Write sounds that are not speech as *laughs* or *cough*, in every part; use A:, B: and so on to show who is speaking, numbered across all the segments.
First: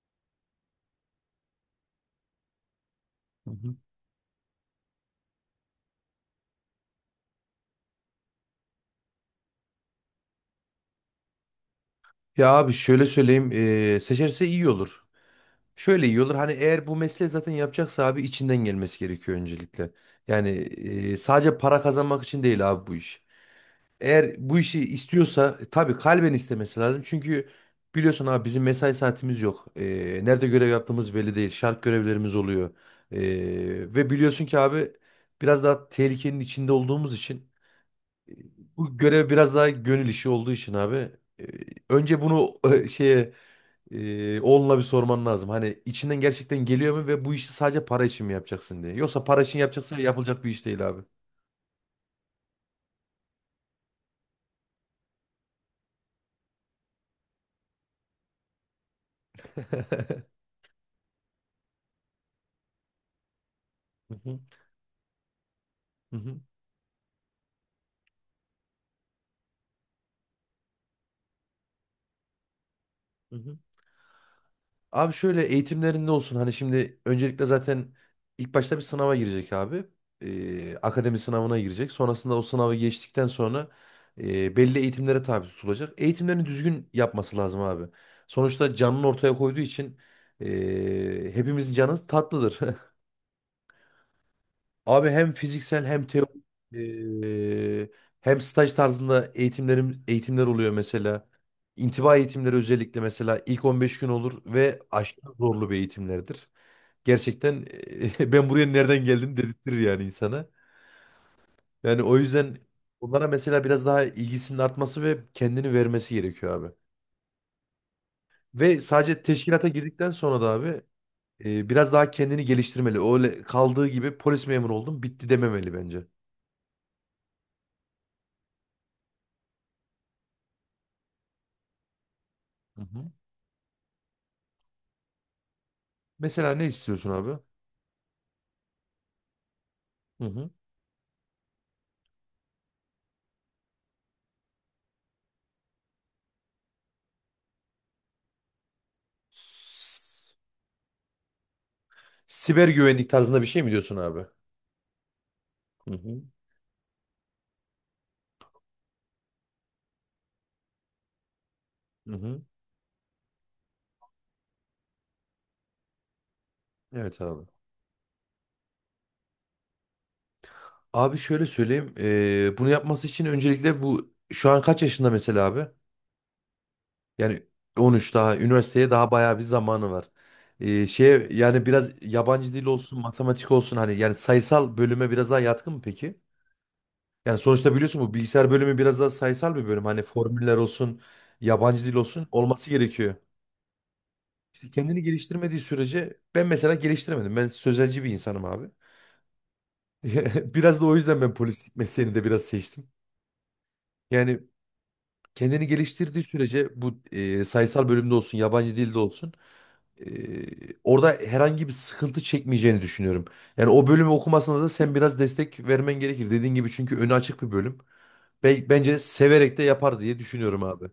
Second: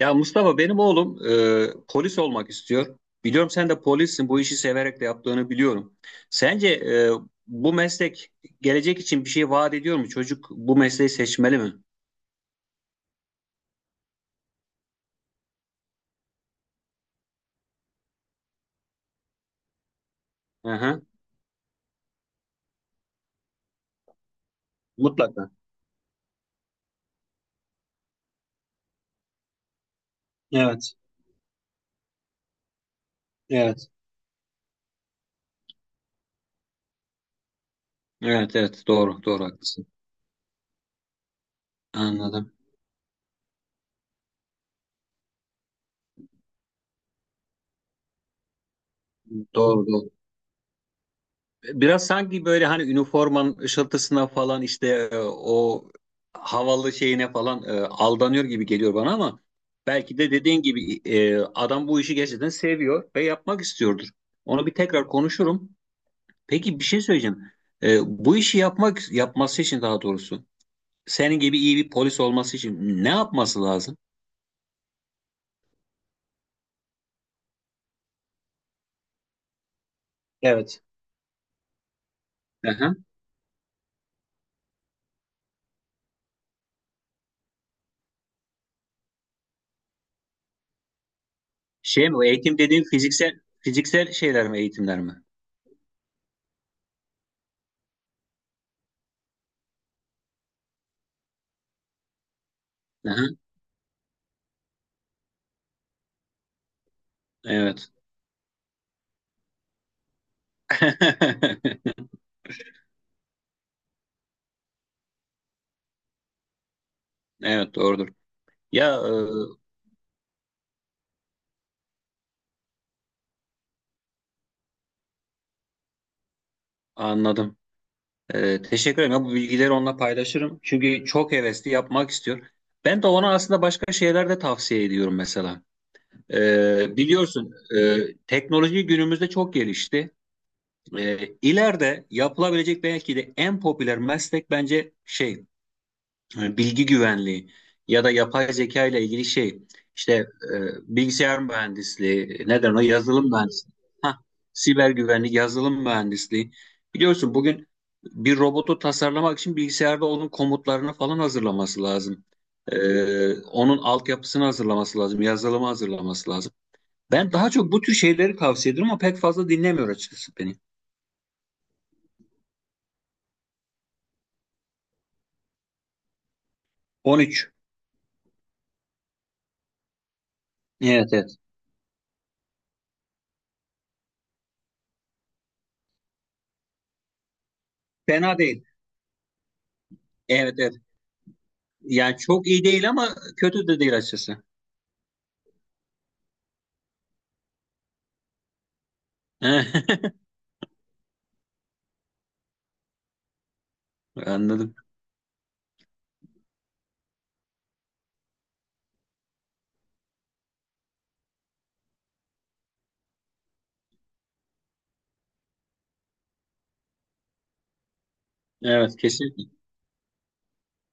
A: Ya Mustafa benim oğlum polis olmak istiyor.
B: Hı
A: Biliyorum sen
B: hı.
A: de polissin. Bu işi severek de yaptığını biliyorum. Sence bu meslek gelecek için bir şey vaat ediyor mu? Çocuk bu mesleği seçmeli mi?
B: Ya abi şöyle söyleyeyim seçerse iyi olur. Şöyle iyi olur, hani eğer bu mesleği zaten yapacaksa abi içinden gelmesi gerekiyor öncelikle. Yani
A: Aha,
B: sadece para kazanmak için değil abi bu iş. Eğer bu işi
A: mutlaka.
B: istiyorsa tabii kalben istemesi lazım. Çünkü biliyorsun abi bizim mesai saatimiz yok. Nerede görev
A: Evet,
B: yaptığımız belli değil. Şart görevlerimiz oluyor.
A: evet.
B: Ve biliyorsun ki abi biraz daha tehlikenin içinde olduğumuz için
A: Evet, evet,
B: bu
A: doğru
B: görev
A: doğru
B: biraz daha
A: haklısın.
B: gönül işi olduğu için abi. e, Önce
A: Anladım.
B: bunu oğluna bir sorman lazım. Hani içinden gerçekten geliyor mu ve bu işi sadece para için mi yapacaksın diye. Yoksa para için
A: Doğru
B: yapacaksa
A: doğru.
B: yapılacak bir iş değil abi.
A: Biraz sanki böyle hani üniformanın ışıltısına falan işte o havalı şeyine falan aldanıyor gibi geliyor bana, ama belki
B: *laughs*
A: de dediğin gibi adam bu işi gerçekten seviyor ve yapmak istiyordur.
B: Hı hı,
A: Onu bir tekrar konuşurum.
B: hı hı,
A: Peki bir şey söyleyeceğim. E, bu işi yapması için, daha doğrusu senin gibi iyi bir polis olması için ne
B: hı hı.
A: yapması lazım?
B: Abi şöyle, eğitimlerinde olsun, hani şimdi öncelikle zaten ilk başta bir sınava girecek abi.
A: Evet.
B: Akademi sınavına girecek. Sonrasında o sınavı
A: Aha.
B: geçtikten sonra belli eğitimlere tabi tutulacak. Eğitimlerini düzgün yapması lazım abi. Sonuçta canını ortaya koyduğu için hepimizin canı
A: Şey mi? O
B: tatlıdır.
A: eğitim dediğin
B: *laughs*
A: fiziksel fiziksel şeyler mi, eğitimler
B: Abi
A: mi?
B: hem fiziksel, hem teorik, e, hem staj tarzında eğitimler oluyor mesela. İntiba eğitimleri, özellikle
A: Aha.
B: mesela, ilk 15 gün olur ve aşırı zorlu bir eğitimlerdir gerçekten.
A: Evet.
B: *laughs* Ben buraya nereden geldim dedirtir yani insana. Yani
A: *laughs*
B: o yüzden onlara mesela biraz daha ilgisinin artması ve kendini vermesi gerekiyor abi.
A: Evet, doğrudur.
B: Ve
A: Ya
B: sadece teşkilata girdikten sonra da abi biraz daha kendini geliştirmeli. Öyle kaldığı gibi polis memuru oldum bitti dememeli bence.
A: anladım. Teşekkür ederim. Ya, bu bilgileri onunla paylaşırım. Çünkü çok hevesli, yapmak istiyor.
B: Hı
A: Ben de
B: hı.
A: ona aslında başka şeyler de tavsiye ediyorum mesela. E,
B: Mesela ne istiyorsun abi?
A: biliyorsun teknoloji günümüzde çok gelişti.
B: Hı hı.
A: E, ileride yapılabilecek belki de en popüler meslek, bence şey, bilgi güvenliği ya da yapay zeka ile ilgili şey, işte
B: S-
A: bilgisayar mühendisliği,
B: Siber
A: neden o
B: güvenlik
A: yazılım
B: tarzında bir şey mi
A: mühendisliği,
B: diyorsun
A: ha,
B: abi?
A: siber güvenlik, yazılım
B: Hı hı.
A: mühendisliği. Biliyorsun, bugün bir robotu tasarlamak için bilgisayarda onun komutlarını falan hazırlaması
B: Hı
A: lazım.
B: hı.
A: Onun altyapısını hazırlaması lazım, yazılımı hazırlaması lazım.
B: Evet
A: Ben
B: abi.
A: daha çok bu tür şeyleri tavsiye ediyorum ama pek fazla dinlemiyor açıkçası beni.
B: Abi şöyle söyleyeyim. Bunu yapması için öncelikle bu şu an kaç yaşında mesela abi? Yani
A: 13.
B: 13, daha üniversiteye daha bayağı bir zamanı var.
A: Evet,
B: Şeye
A: evet.
B: Yani biraz yabancı dil olsun, matematik olsun, hani yani sayısal bölüme biraz daha yatkın mı peki? Yani sonuçta biliyorsun bu
A: Fena
B: bilgisayar
A: değil.
B: bölümü biraz daha sayısal bir bölüm. Hani
A: Evet,
B: formüller
A: evet.
B: olsun, yabancı dil
A: Yani
B: olsun
A: çok iyi
B: olması
A: değil ama
B: gerekiyor.
A: kötü de değil açıkçası.
B: İşte kendini geliştirmediği sürece, ben mesela geliştiremedim. Ben sözelci bir insanım abi.
A: *laughs*
B: *laughs* Biraz da o yüzden ben polislik mesleğini de biraz seçtim. Yani
A: Anladım.
B: kendini geliştirdiği sürece bu sayısal bölümde olsun, yabancı dilde olsun, e, orada herhangi bir sıkıntı çekmeyeceğini düşünüyorum. Yani o bölümü okumasına da sen biraz destek vermen gerekir. Dediğin gibi, çünkü önü açık bir bölüm.
A: Evet,
B: Bence
A: kesinlikle.
B: severek de yapar diye düşünüyorum abi.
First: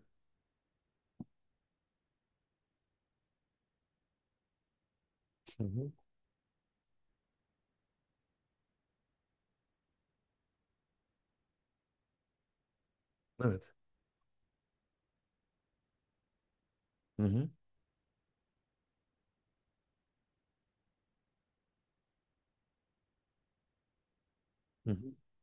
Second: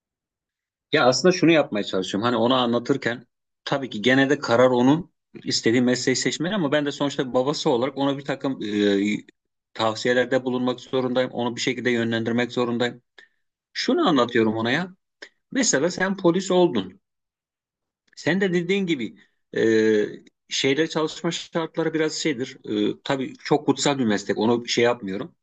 A: Ya aslında şunu yapmaya çalışıyorum. Hani ona anlatırken tabii ki gene de karar onun,
B: Hı
A: istediği
B: hı.
A: mesleği seçmeli, ama ben de sonuçta babası olarak ona bir takım tavsiyelerde bulunmak zorundayım. Onu bir şekilde yönlendirmek zorundayım.
B: Evet.
A: Şunu anlatıyorum ona ya. Mesela sen polis oldun.
B: Hı hı.
A: Sen de dediğin gibi, e, şeyle, çalışma şartları biraz şeydir. Tabii çok kutsal bir meslek. Onu şey
B: Hı hı.
A: yapmıyorum.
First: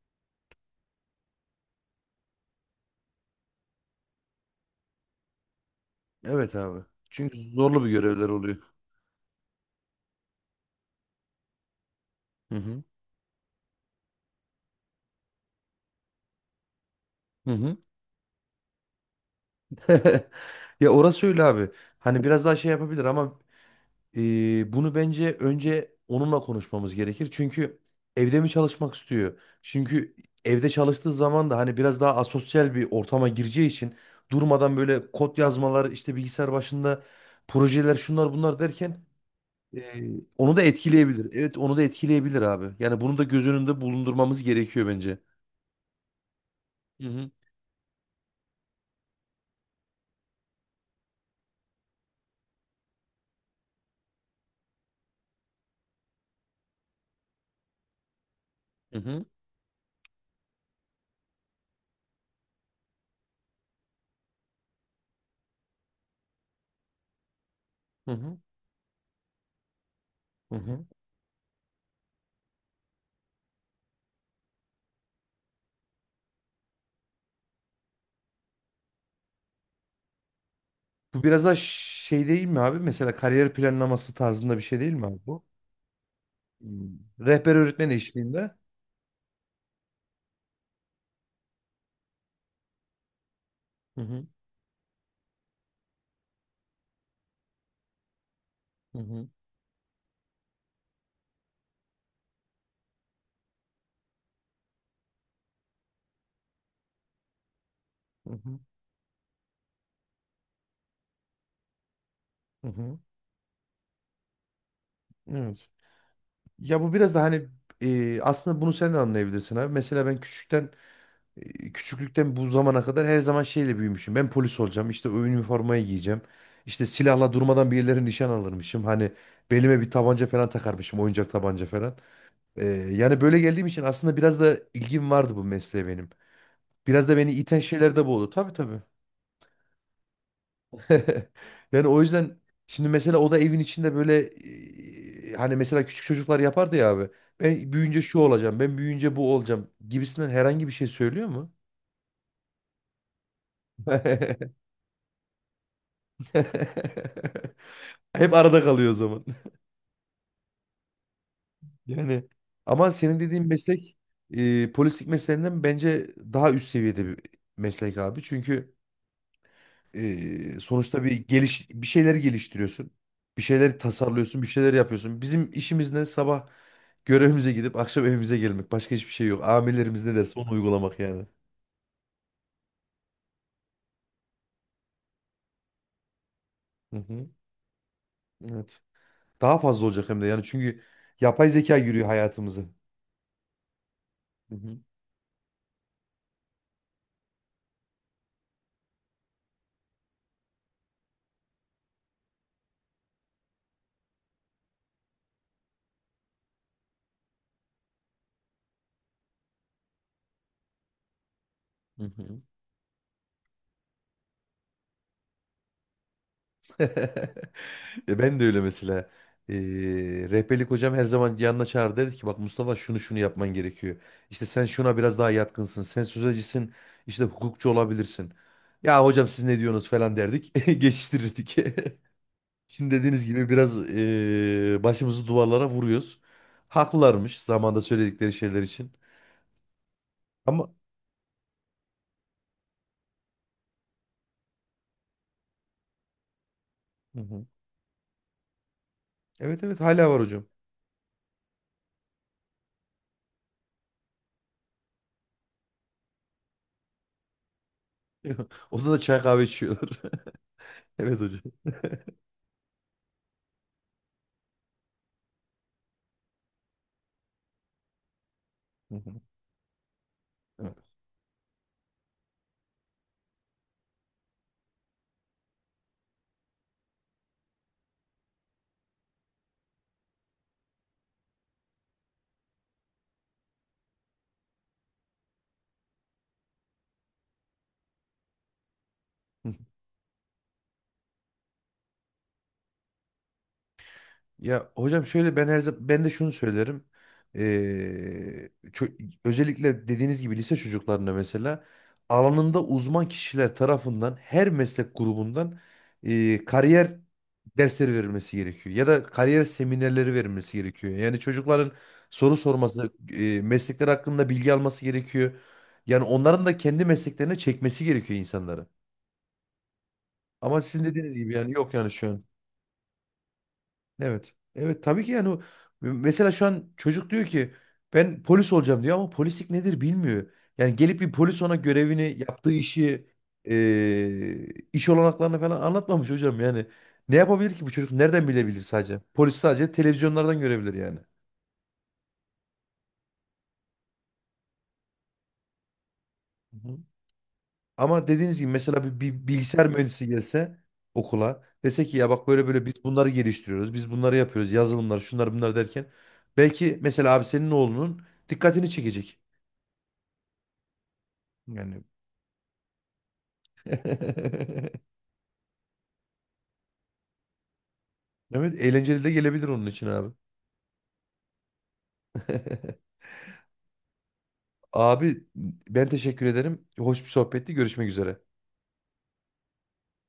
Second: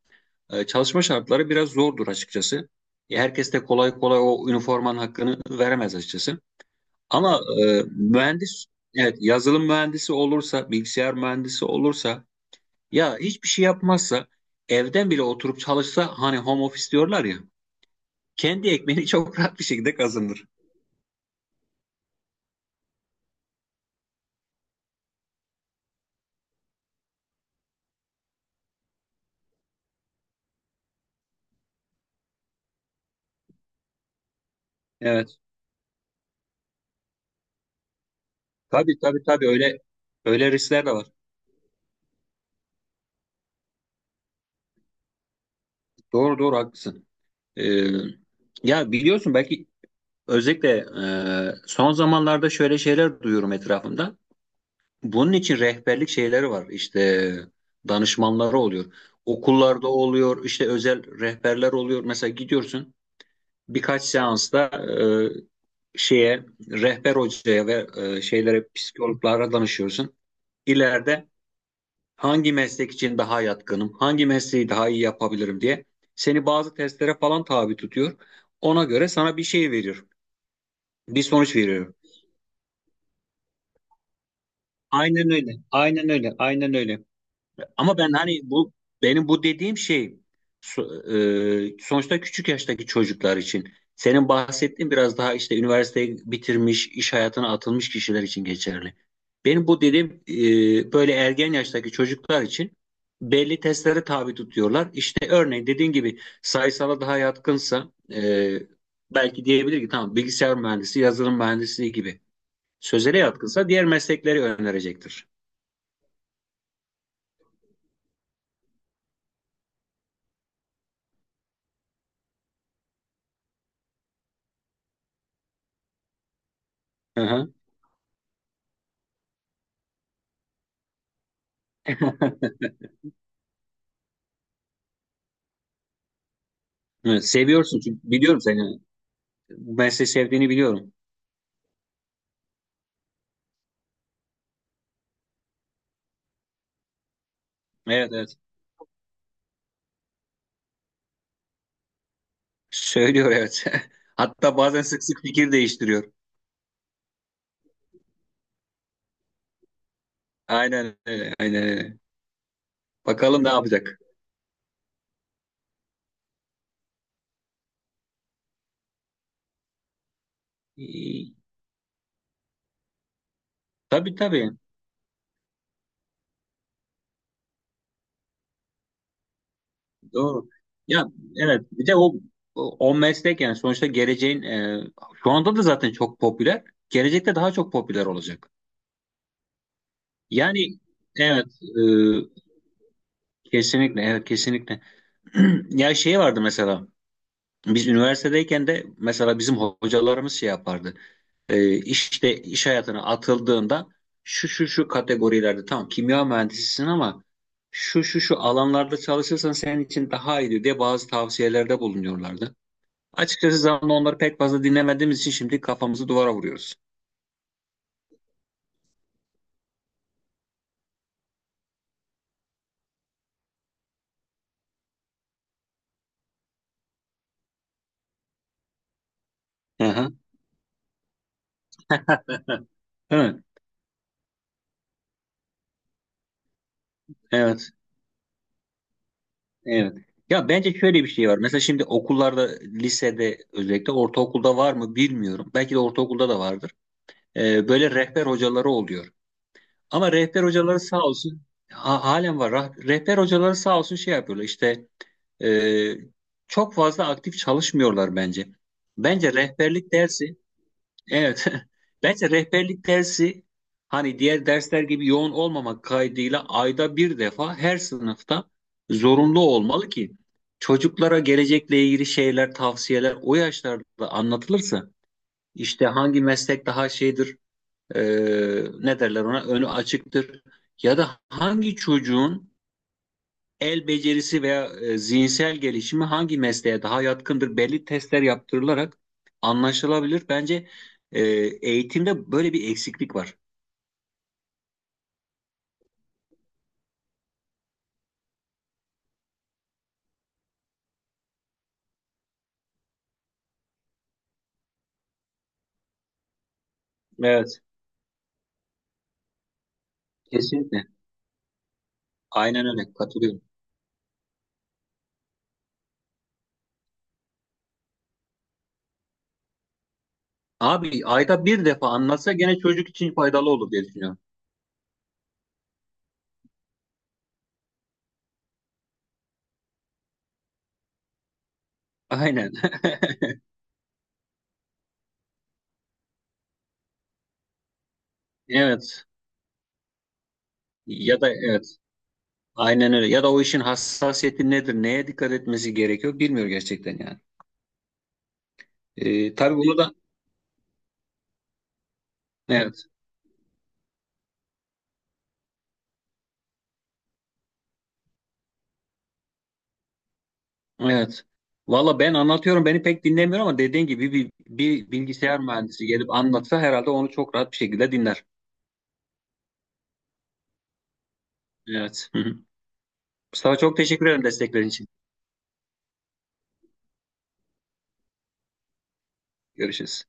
A: Çalışma şartları biraz zordur açıkçası. Herkes de kolay kolay o üniformanın hakkını veremez açıkçası.
B: Evet abi. Çünkü
A: Ama
B: zorlu bir görevler oluyor.
A: mühendis, evet, yazılım mühendisi olursa, bilgisayar mühendisi olursa,
B: Hı hı.
A: ya hiçbir şey yapmazsa, evden bile oturup çalışsa, hani home office diyorlar ya,
B: Hı hı.
A: kendi ekmeğini *laughs* çok rahat bir şekilde
B: *laughs*
A: kazanır.
B: Ya orası öyle abi. Hani biraz daha şey yapabilir ama bunu bence önce onunla konuşmamız gerekir. Çünkü evde mi çalışmak istiyor? Çünkü evde çalıştığı zaman da hani biraz daha asosyal bir ortama gireceği için, durmadan böyle
A: Evet,
B: kod yazmalar, işte bilgisayar başında projeler, şunlar bunlar
A: tabii
B: derken
A: tabii tabii öyle,
B: e,
A: öyle
B: onu da
A: riskler de var.
B: etkileyebilir. Evet, onu da etkileyebilir abi. Yani bunu da göz önünde bulundurmamız gerekiyor bence.
A: Doğru doğru haklısın.
B: Hı hı.
A: E, ya biliyorsun, belki özellikle son zamanlarda şöyle şeyler duyuyorum etrafımda. Bunun için rehberlik şeyleri var. İşte danışmanları oluyor.
B: Hı hı.
A: Okullarda oluyor, işte özel rehberler oluyor. Mesela gidiyorsun birkaç seansta şeye, rehber hocaya, ve
B: Hı hı.
A: şeylere, psikologlara danışıyorsun.
B: Hı hı.
A: İleride hangi meslek için daha yatkınım, hangi mesleği daha iyi yapabilirim diye seni bazı testlere falan tabi tutuyor. Ona göre sana bir şey veriyor,
B: Bu
A: bir
B: biraz da
A: sonuç veriyor.
B: şey değil mi abi? Mesela kariyer planlaması tarzında bir şey değil mi abi
A: Aynen
B: bu?
A: öyle, aynen öyle, aynen
B: Hmm.
A: öyle.
B: Rehber öğretmen
A: Ama ben hani
B: eşliğinde.
A: bu, benim bu dediğim şey, sonuçta küçük yaştaki çocuklar için.
B: Hı hı,
A: Senin bahsettiğin biraz daha işte üniversiteyi bitirmiş, iş hayatına atılmış kişiler için geçerli.
B: hı hı,
A: Benim bu dediğim böyle ergen yaştaki çocuklar için belli testlere tabi tutuyorlar. İşte örneğin dediğin gibi, sayısala daha yatkınsa
B: hı hı,
A: belki diyebilir ki tamam, bilgisayar mühendisi, yazılım mühendisliği gibi.
B: hı hı.
A: Sözele yatkınsa diğer meslekleri önerecektir.
B: Evet. Ya bu biraz da hani aslında bunu sen de anlayabilirsin abi. Mesela ben küçükten küçüklükten bu zamana kadar her zaman şeyle büyümüşüm. Ben polis olacağım. İşte o üniformayı giyeceğim. İşte
A: Hı
B: silahla
A: hı.
B: durmadan birileri nişan alırmışım. Hani belime bir tabanca falan takarmışım. Oyuncak tabanca falan. Yani böyle geldiğim için aslında biraz da ilgim vardı bu mesleğe benim. Biraz da
A: Evet,
B: beni iten
A: seviyorsun,
B: şeyler
A: çünkü
B: de bu oldu.
A: biliyorum
B: Tabii
A: seni.
B: tabii.
A: Bu mesleği sevdiğini biliyorum.
B: *laughs* Yani o yüzden şimdi mesela o da evin içinde böyle, hani mesela küçük çocuklar yapardı ya abi. Ben büyüyünce
A: Evet,
B: şu
A: evet.
B: olacağım, ben büyüyünce bu olacağım gibisinden herhangi bir şey söylüyor mu?
A: Söylüyor, evet. *laughs*
B: *laughs*
A: Hatta bazen sık sık fikir değiştiriyor.
B: Hep arada kalıyor o zaman. *laughs*
A: Aynen öyle. Aynen öyle.
B: Yani ama senin
A: Bakalım
B: dediğin
A: ne
B: meslek
A: yapacak.
B: polislik mesleğinden bence daha üst seviyede bir meslek abi. Çünkü sonuçta
A: Ee,
B: bir şeyleri geliştiriyorsun. Bir şeyleri
A: tabii
B: tasarlıyorsun, bir
A: tabii.
B: şeyler yapıyorsun. Bizim işimiz ne? Sabah görevimize gidip akşam evimize gelmek. Başka hiçbir şey yok. Amirlerimiz ne derse
A: Doğru.
B: onu uygulamak
A: Ya
B: yani.
A: evet, bir de o meslek, yani sonuçta geleceğin, şu anda da zaten çok popüler.
B: Hı hı.
A: Gelecekte daha çok popüler olacak.
B: Evet. Daha fazla olacak hem de yani
A: Yani
B: çünkü
A: evet,
B: yapay zeka yürüyor hayatımızı.
A: kesinlikle, evet,
B: Hı hı.
A: kesinlikle. *clears throat* Ya şey vardı mesela, biz üniversitedeyken de mesela bizim hocalarımız şey yapardı. E, işte iş hayatına atıldığında şu şu şu kategorilerde tamam, kimya mühendisisin, ama şu şu şu alanlarda çalışırsan senin için daha iyidir diye bazı tavsiyelerde
B: Hı hı.
A: bulunuyorlardı. Açıkçası zamanında onları pek fazla dinlemediğimiz için şimdi kafamızı duvara vuruyoruz.
B: *laughs* Ya ben de öyle mesela. Ee, Rehberlik hocam her zaman yanına çağırdı, dedi ki bak Mustafa şunu şunu yapman gerekiyor. İşte sen şuna biraz daha yatkınsın. Sen sözcüsün, işte hukukçu olabilirsin. Ya hocam siz ne diyorsunuz
A: Aha,
B: falan derdik. *laughs* Geçiştirirdik. *laughs* Şimdi dediğiniz
A: evet,
B: gibi biraz başımızı duvarlara vuruyoruz. Haklılarmış
A: evet,
B: zamanda söyledikleri şeyler için.
A: evet. Ya
B: Ama
A: bence şöyle bir şey var. Mesela şimdi okullarda, lisede, özellikle ortaokulda var mı bilmiyorum. Belki de ortaokulda da vardır.
B: hı hı,
A: Böyle rehber hocaları oluyor.
B: evet evet hala
A: Ama
B: var
A: rehber
B: hocam.
A: hocaları sağ olsun, halen var. Rehber hocaları sağ olsun şey yapıyorlar, işte e, çok fazla aktif çalışmıyorlar bence.
B: *laughs* Odada çay
A: Bence
B: kahve içiyorlar.
A: rehberlik
B: *laughs*
A: dersi,
B: Evet hocam.
A: evet, *laughs* bence rehberlik dersi, hani diğer dersler gibi yoğun olmamak kaydıyla ayda bir defa her sınıfta
B: Hı hı.
A: zorunlu olmalı ki
B: Evet.
A: çocuklara gelecekle ilgili şeyler, tavsiyeler o yaşlarda anlatılırsa, işte hangi meslek daha şeydir, e, ne derler ona, önü açıktır. Ya da hangi çocuğun el becerisi veya zihinsel gelişimi hangi mesleğe daha yatkındır, belli testler yaptırılarak anlaşılabilir. Bence e, eğitimde böyle bir eksiklik var.
B: Ya hocam şöyle, ben her zaman ben de şunu söylerim. Özellikle dediğiniz gibi lise çocuklarına mesela alanında uzman kişiler tarafından her meslek grubundan kariyer
A: Evet,
B: dersleri verilmesi gerekiyor ya da kariyer seminerleri verilmesi
A: kesinlikle.
B: gerekiyor. Yani çocukların soru
A: Aynen
B: sorması,
A: öyle, katılıyorum.
B: meslekler hakkında bilgi alması gerekiyor. Yani onların da kendi mesleklerine çekmesi gerekiyor insanları. Ama sizin
A: Abi
B: dediğiniz gibi
A: ayda
B: yani
A: bir
B: yok
A: defa
B: yani şu an.
A: anlatsa gene çocuk için faydalı olur diye düşünüyorum.
B: Evet. Evet tabii ki yani, mesela şu an çocuk diyor ki ben polis olacağım diyor, ama polislik nedir bilmiyor. Yani gelip bir polis ona görevini, yaptığı
A: Aynen. *laughs*
B: işi, eee, iş olanaklarını falan anlatmamış hocam yani. Ne yapabilir ki bu çocuk? Nereden bilebilir sadece?
A: Evet.
B: Polis sadece televizyonlardan görebilir yani.
A: Ya da evet. Aynen öyle. Ya da o işin hassasiyeti nedir? Neye dikkat etmesi gerekiyor? Bilmiyor
B: Hı hı.
A: gerçekten yani.
B: Ama dediğiniz gibi mesela bir
A: Tabii
B: bilgisayar
A: bunu da,
B: mühendisi gelse okula dese ki ya bak böyle böyle biz
A: evet.
B: bunları geliştiriyoruz, biz bunları yapıyoruz, yazılımlar, şunlar bunlar derken belki mesela abi senin oğlunun dikkatini çekecek.
A: Evet.
B: Yani.
A: Valla ben anlatıyorum, beni pek dinlemiyor, ama dediğin gibi bir
B: *laughs*
A: bilgisayar mühendisi gelip anlatsa herhalde onu çok rahat bir şekilde dinler.
B: Evet eğlenceli de gelebilir onun için abi.
A: Evet. Hı hı.
B: *laughs*
A: Mustafa, çok teşekkür ederim desteklerin için.
B: Abi ben teşekkür ederim. Hoş bir sohbetti. Görüşmek üzere.
A: Görüşürüz.